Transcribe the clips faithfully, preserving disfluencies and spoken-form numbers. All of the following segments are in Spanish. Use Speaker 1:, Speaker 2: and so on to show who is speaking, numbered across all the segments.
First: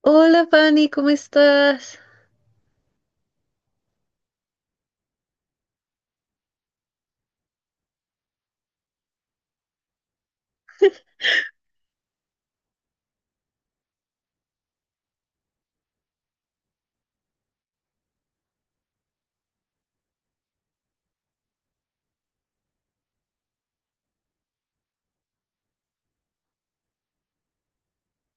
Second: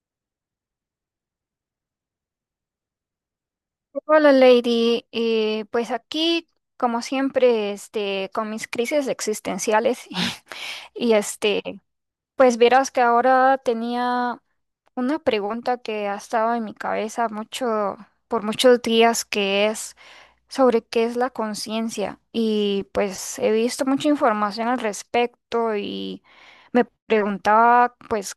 Speaker 1: Hola Fanny, ¿cómo estás?
Speaker 2: Hola, Lady. Eh, pues aquí, como siempre, este, con mis crisis existenciales y este, pues verás que ahora tenía una pregunta que ha estado en mi cabeza mucho, por muchos días, que es sobre qué es la conciencia. Y pues he visto mucha información al respecto y me preguntaba, pues,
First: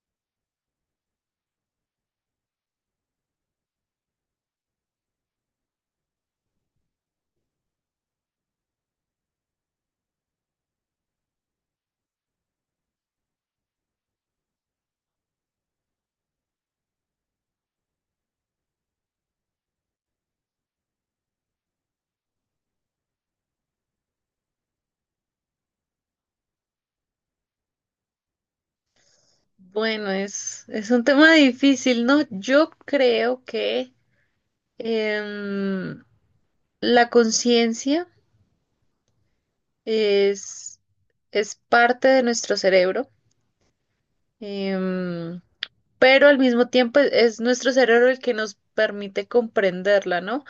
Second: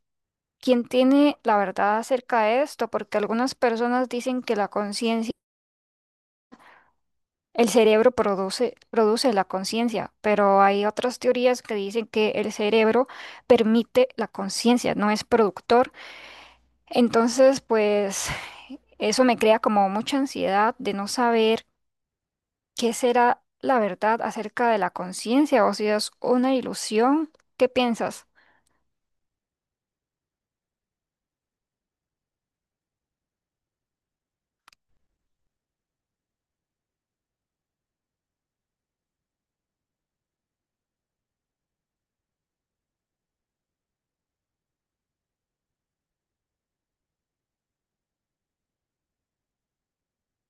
Speaker 2: ¿quién tiene la verdad acerca de esto? Porque algunas personas dicen que la conciencia el cerebro produce, produce la conciencia, pero hay otras teorías que dicen que el cerebro permite la conciencia, no es productor. Entonces, pues eso me crea como mucha ansiedad de no saber qué será la verdad acerca de la conciencia o si es una ilusión. ¿Qué piensas?
Speaker 1: Bueno, es, es un tema difícil, ¿no? Yo creo que em, la conciencia es, es parte de nuestro cerebro, em, pero al mismo tiempo es, es nuestro cerebro el que nos permite comprenderla, ¿no?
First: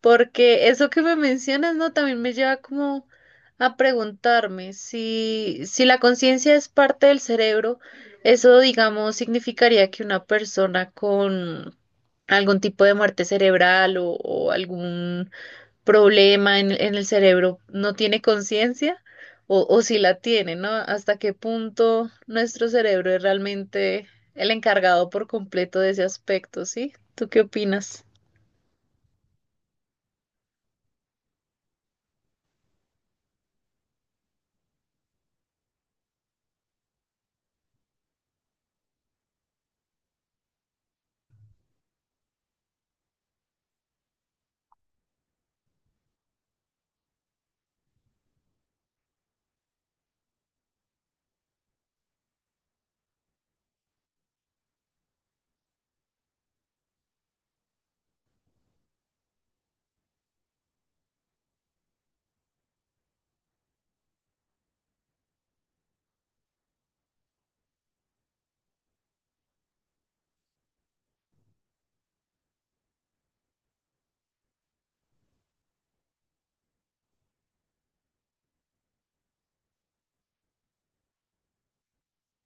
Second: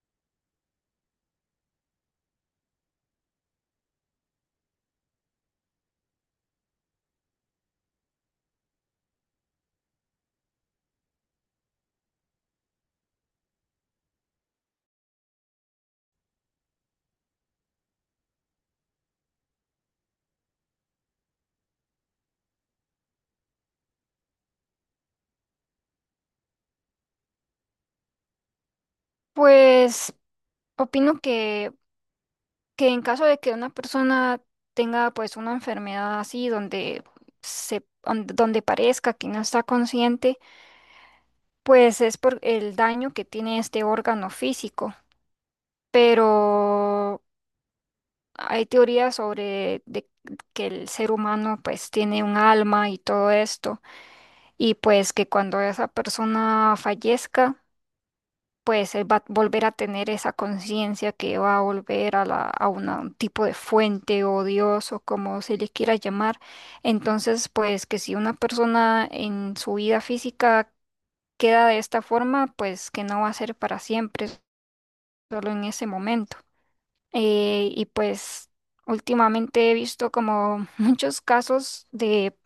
Speaker 1: Porque eso que me mencionas, ¿no? También me lleva como a preguntarme si, si la conciencia es parte del cerebro, eso, digamos, significaría que una persona con algún tipo de muerte cerebral o, o algún problema en, en el cerebro no tiene conciencia o, o si la tiene, ¿no? ¿Hasta qué punto nuestro cerebro es realmente el encargado por completo de ese aspecto, ¿sí? ¿Tú qué opinas?
Speaker 2: Pues opino que, que en caso de que una persona tenga pues una enfermedad así donde se, donde donde parezca que no está consciente, pues es por el daño que tiene este órgano físico, pero hay teorías sobre de que el ser humano pues tiene un alma y todo esto, y pues que cuando esa persona fallezca, pues él va a volver a tener esa conciencia que va a volver a, la, a una- un tipo de fuente o Dios o como se le quiera llamar. Entonces, pues que si una persona en su vida física queda de esta forma, pues que no va a ser para siempre. Solo en ese momento. Eh, y pues últimamente he visto como muchos casos de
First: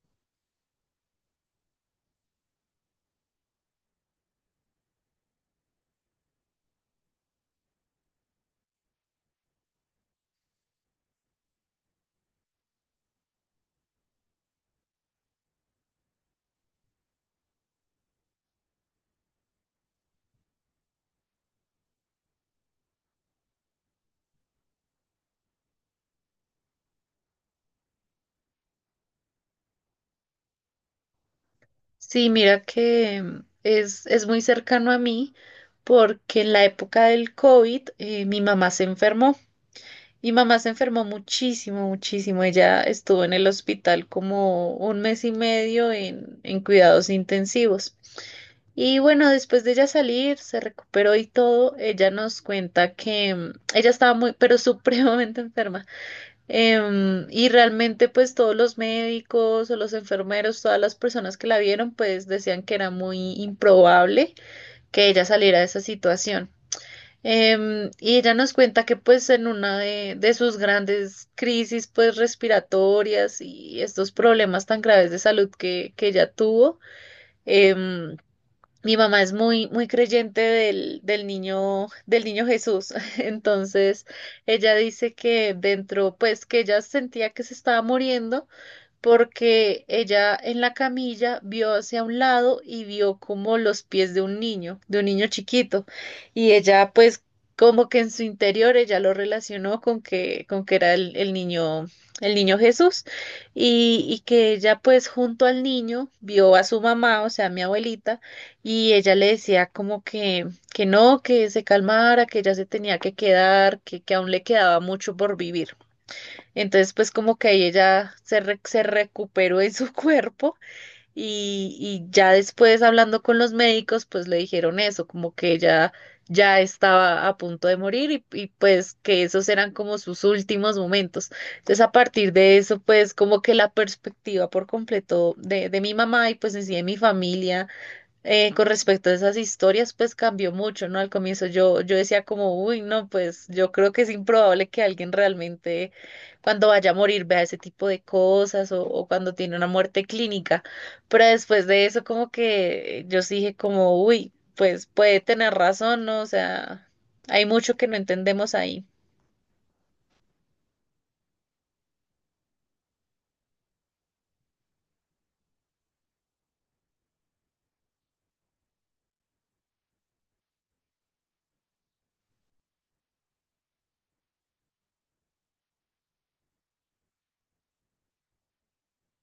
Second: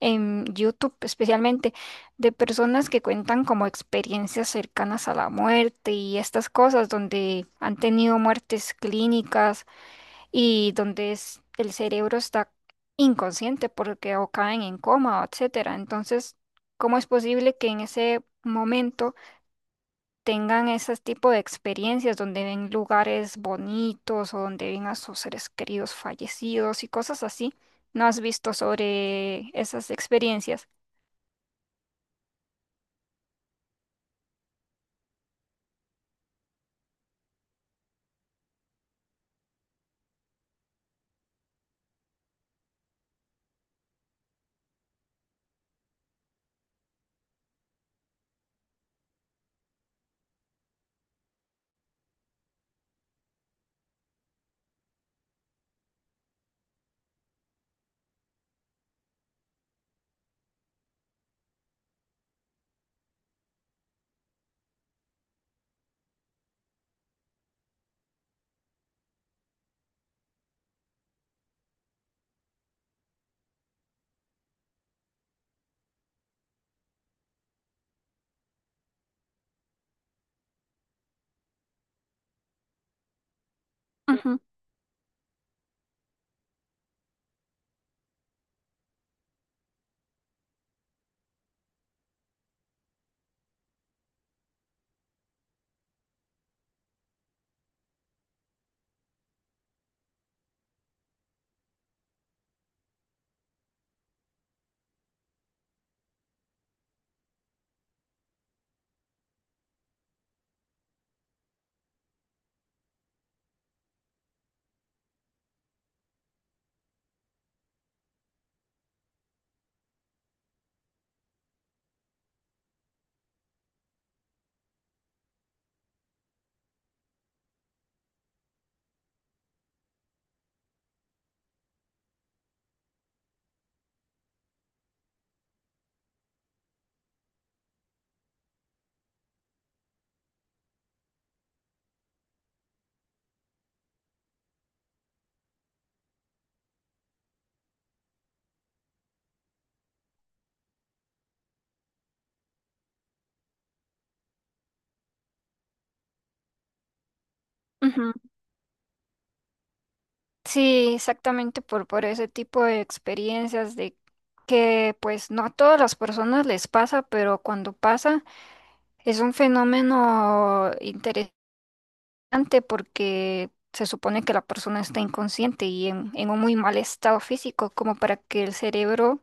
Speaker 2: en YouTube, especialmente de personas que cuentan como experiencias cercanas a la muerte y estas cosas donde han tenido muertes clínicas y donde es- el cerebro está inconsciente porque o caen en coma, etcétera. Entonces, ¿cómo es posible que en ese momento tengan ese tipo de experiencias donde ven lugares bonitos o donde ven a sus seres queridos fallecidos y cosas así? ¿No has visto sobre esas experiencias?
Speaker 1: Sí, mira que mm, es, es muy cercano a mí porque en la época del COVID eh, mi mamá se enfermó. Mi mamá se enfermó muchísimo, muchísimo. Ella estuvo en el hospital como un mes y medio en, en cuidados intensivos. Y bueno, después de ella salir, se recuperó y todo, ella nos cuenta que mm, ella estaba muy, pero supremamente enferma. Em, y realmente pues todos los médicos o los enfermeros, todas las personas que la vieron pues decían que era muy improbable que ella saliera de esa situación. Em, y ella nos cuenta que pues en una de, de sus grandes crisis pues respiratorias y estos problemas tan graves de salud que, que ella tuvo, em, mi mamá es muy, muy creyente del, del niño, del niño Jesús. Entonces,
Speaker 2: Ujú,
Speaker 1: ella dice que dentro, pues que ella sentía que se estaba muriendo porque ella en la camilla vio hacia un lado y vio como los pies de un niño, de un niño chiquito, y ella pues como que en su interior ella lo relacionó con que, con que era el, el niño, el niño Jesús, y, y que ella pues junto al niño vio a su mamá, o sea, a mi abuelita, y ella le decía como que, que no, que se calmara, que ella se tenía que quedar, que, que aún le quedaba mucho por vivir. Entonces, pues como que ahí ella se, re- se recuperó en su cuerpo y, y ya después hablando con los médicos, pues le dijeron eso, como que ella ya estaba a punto de morir y, y pues que esos eran como sus últimos momentos. Entonces, a partir de eso, pues como que la perspectiva por completo de, de mi mamá y pues en sí de mi familia eh, con respecto a esas historias, pues cambió mucho, ¿no? Al comienzo yo, yo decía como, uy, no, pues yo creo que es improbable que alguien realmente cuando vaya a morir vea ese tipo de cosas o, o cuando tiene una muerte clínica. Pero después de eso como que yo sí dije como, uy, pues puede tener razón, ¿no? O sea, hay mucho que no
Speaker 2: ujú.
Speaker 1: entendemos ahí.
Speaker 2: Sí, exactamente por, por ese tipo de experiencias de que pues no a todas las personas les pasa, pero cuando pasa es un fenómeno interesante porque se supone que la persona está inconsciente y en, en un muy mal estado físico, como para que el cerebro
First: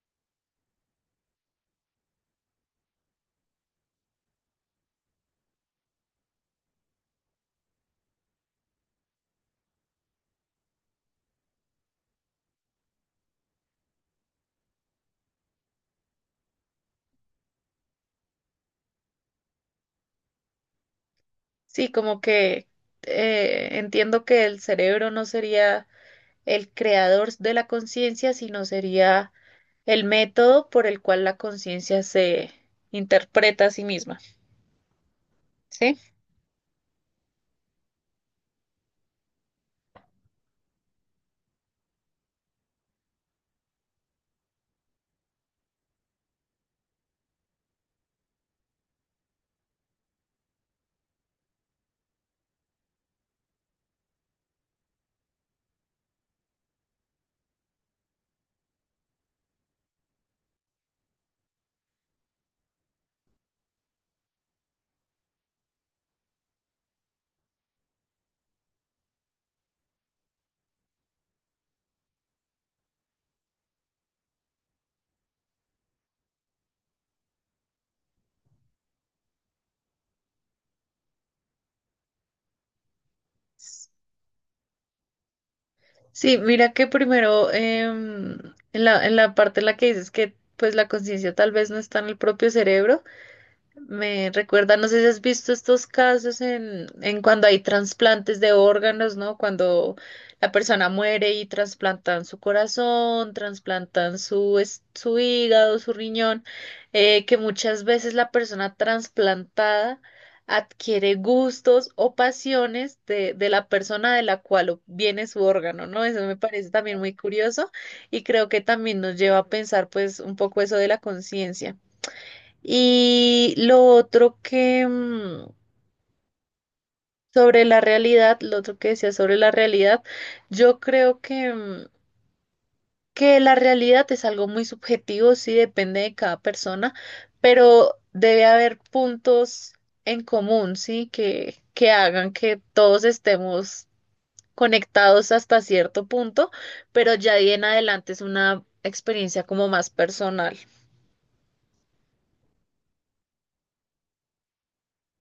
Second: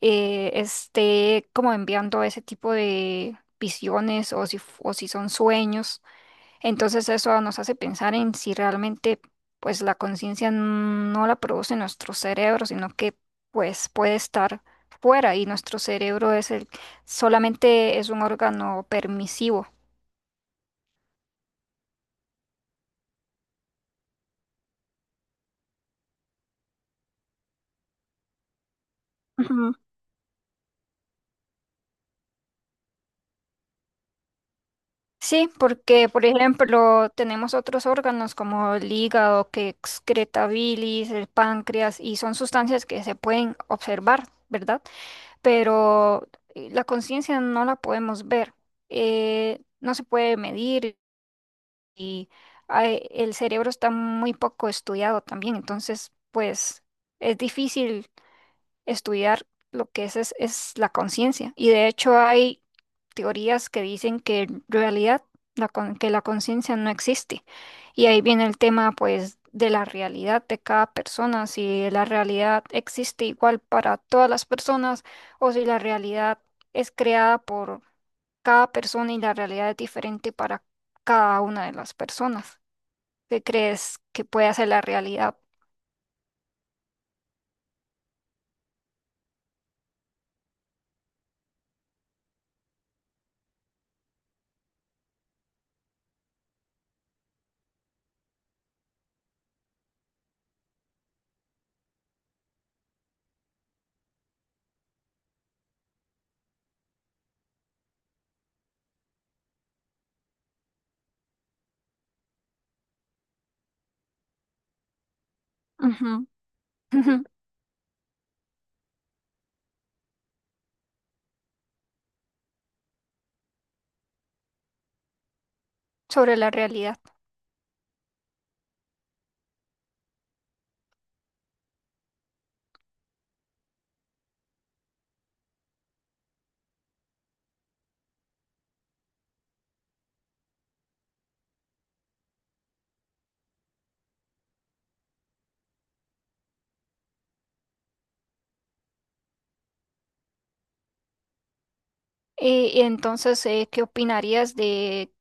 Speaker 2: eh, esté como enviando ese tipo de visiones o si, f- o si son sueños. Entonces eso nos hace pensar en si realmente pues la conciencia no la produce nuestro cerebro, sino que pues puede estar fuera y nuestro cerebro es el solamente es un órgano permisivo.
Speaker 1: Sí, como que eh, entiendo que el cerebro no sería el creador de la conciencia, sino sería el método por el cual la conciencia se interpreta a sí misma,
Speaker 2: Sí,
Speaker 1: ¿sí?
Speaker 2: porque por ejemplo tenemos otros órganos como el hígado que excreta bilis, el páncreas y son sustancias que se pueden observar, ¿verdad? Pero eh, la conciencia no la podemos ver, eh, no se puede medir y ay, el cerebro está muy poco estudiado también, entonces pues es difícil estudiar lo que es, es es la conciencia. Y de hecho hay teorías que dicen que en realidad la con- que la conciencia no existe. Y ahí viene el tema, pues, de la realidad de cada persona, si la realidad existe igual para todas las personas o si la realidad es creada por cada persona y la realidad es diferente para cada una de las personas. ¿Qué crees que puede hacer la realidad?
Speaker 1: Sí, mira que primero em, en la, en la parte en la que dices que pues la conciencia tal vez no está en el propio cerebro, me recuerda, no sé si has visto estos casos en, en cuando hay trasplantes de órganos, ¿no? Cuando la persona muere y trasplantan su corazón, trasplantan su, es- su hígado, su riñón, eh, que muchas veces la persona trasplantada adquiere gustos o pasiones de, de la persona de la cual viene su órgano, ¿no?
Speaker 2: Ujú,
Speaker 1: Eso me parece también muy
Speaker 2: ujú.
Speaker 1: curioso y creo que también nos lleva a pensar pues un poco eso de la conciencia. Y lo otro que mm,
Speaker 2: Sobre la realidad.
Speaker 1: sobre la realidad, lo otro que decía sobre la realidad, yo creo que, mm, que la realidad es algo muy subjetivo, sí depende de cada persona, pero debe haber puntos en común, sí, que, que hagan que todos estemos conectados hasta cierto punto, pero ya de ahí en adelante es una experiencia como más personal.
Speaker 2: Y, y entonces, eh, ¿qué opinarías de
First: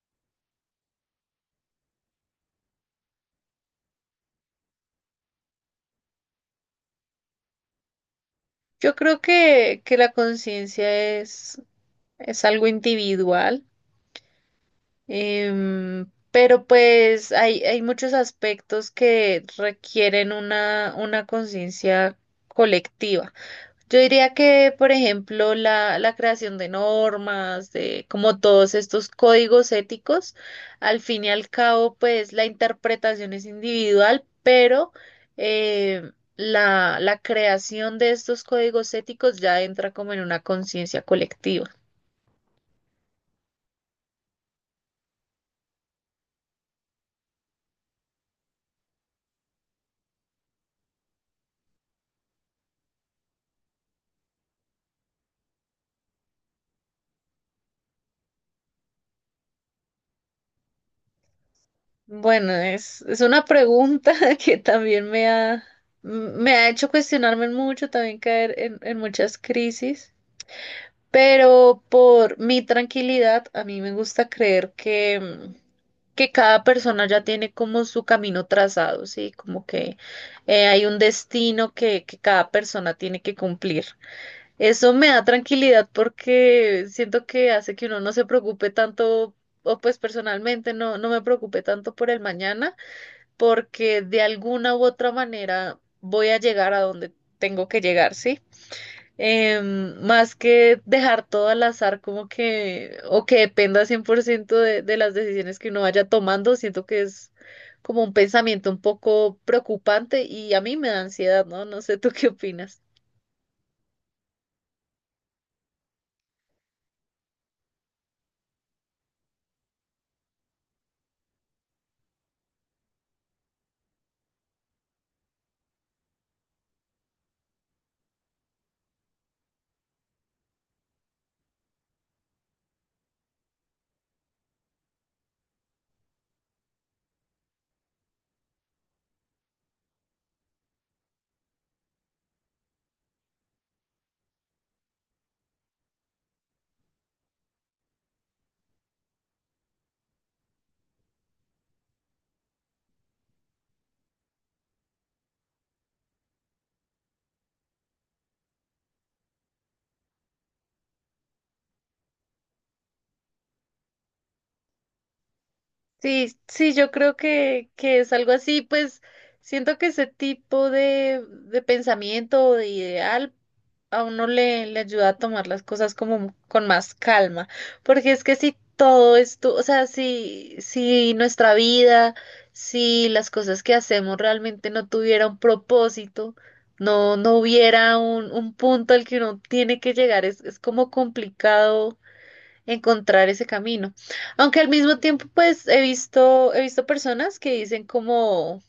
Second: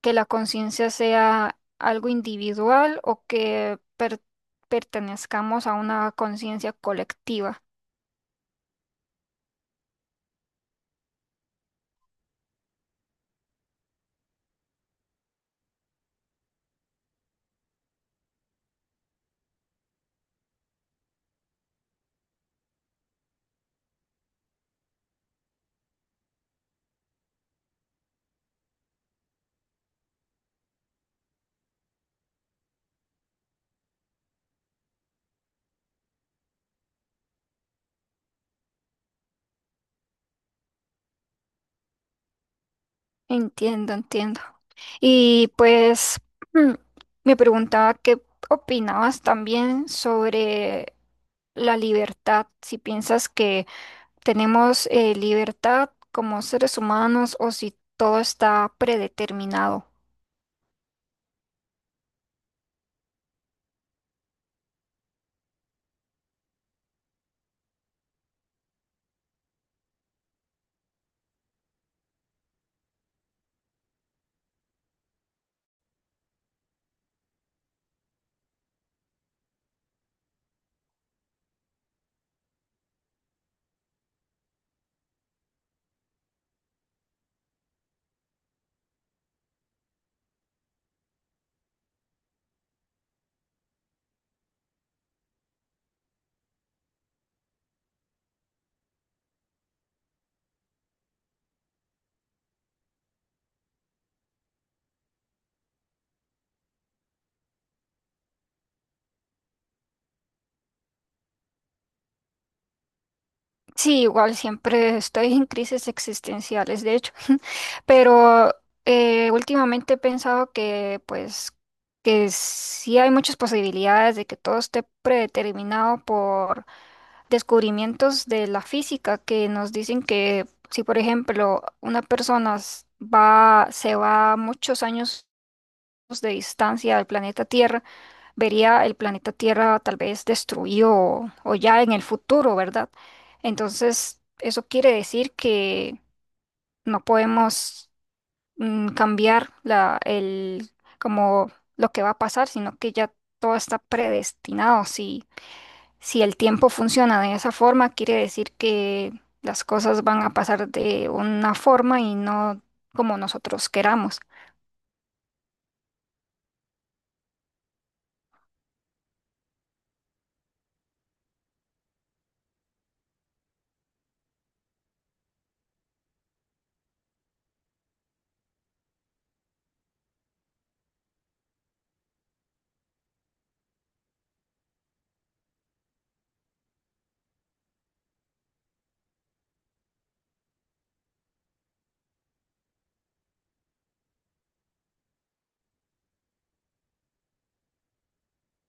Speaker 2: que la conciencia sea algo individual o que per- pertenezcamos a una conciencia colectiva?
Speaker 1: Yo creo que, que la conciencia es, es algo individual. Em, pero pues hay, hay muchos aspectos que requieren una, una conciencia colectiva. Yo diría que, por ejemplo, la, la creación de normas, de como todos estos códigos éticos, al fin y al cabo, pues la interpretación es individual, pero em, la, la creación de estos códigos éticos ya entra como en una conciencia colectiva.
Speaker 2: Entiendo, entiendo. Y pues mm, me preguntaba qué opinabas también sobre la libertad, si piensas que tenemos eh, libertad como seres humanos o si todo está predeterminado.
Speaker 1: Bueno, es, es una pregunta que también me ha, me ha hecho cuestionarme mucho, también caer en, en muchas crisis. Pero por mi tranquilidad, a mí me gusta creer que, mm, que cada persona ya tiene como su camino trazado, ¿sí? Como que eh, hay un destino que, que cada persona tiene que cumplir. Eso me da tranquilidad porque siento que hace que uno no se preocupe tanto, o pues personalmente no, no me preocupe tanto por el mañana, porque de alguna u otra manera voy a llegar a donde tengo que llegar, ¿sí? Em, más que dejar todo al azar, como que, o que dependa cien por ciento de, de las decisiones que uno vaya tomando, siento que es como un pensamiento un poco preocupante y a mí me da ansiedad, ¿no? No sé, ¿tú qué opinas?
Speaker 2: Sí, igual siempre estoy en crisis existenciales, de hecho, pero eh, últimamente he pensado que pues que sí hay muchas posibilidades de que todo esté predeterminado por descubrimientos de la física que nos dicen que si por ejemplo una persona s- va se va a muchos años de distancia al planeta Tierra, vería el planeta Tierra tal vez destruido o, o ya en el futuro, ¿verdad? Entonces, eso quiere decir que no podemos mm, cambiar la, el, como lo que va a pasar, sino que ya todo está predestinado. Si, si el tiempo funciona de esa forma, quiere decir que las cosas van a pasar de una forma y no como nosotros queramos.
Speaker 1: Sí, sí, yo creo que, que es algo así, pues siento que ese tipo de, de pensamiento o de ideal a uno le, le ayuda a tomar las cosas como con más calma, porque es que si todo esto, o sea, si, si nuestra vida, si las cosas que hacemos realmente no tuviera un propósito, no, no hubiera un, un punto al que uno tiene que llegar, es, es como complicado encontrar ese camino. Aunque al mismo tiempo, pues he visto, he visto personas que dicen como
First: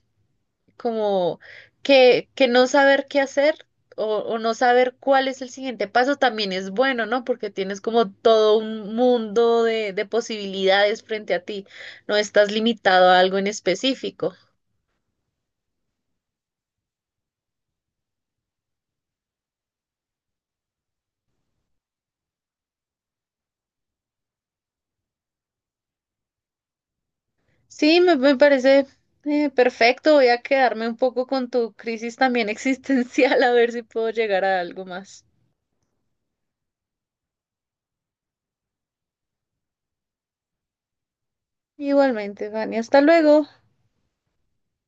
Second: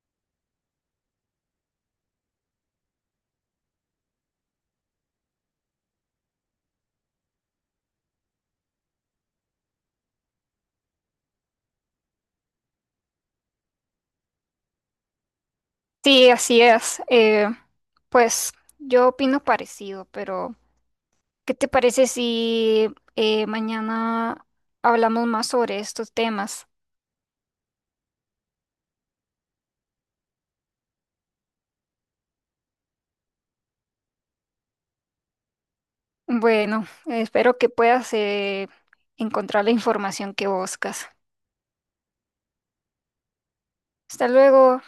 Speaker 1: como que, que no saber qué hacer o, o no saber cuál es el siguiente paso también es bueno, ¿no? Porque tienes como todo un mundo de, de posibilidades frente a ti, no estás limitado a algo en específico.
Speaker 2: Sí, así es. Eh, pues yo opino parecido, pero... ¿Qué te parece si eh, mañana hablamos más sobre estos temas?
Speaker 1: Sí, me, me parece eh, perfecto, voy a quedarme un poco con tu crisis también existencial a ver si puedo llegar a algo más.
Speaker 2: Bueno, espero que puedas eh, encontrar la información que buscas.
Speaker 1: Igualmente, Vani, hasta luego.
Speaker 2: Hasta luego.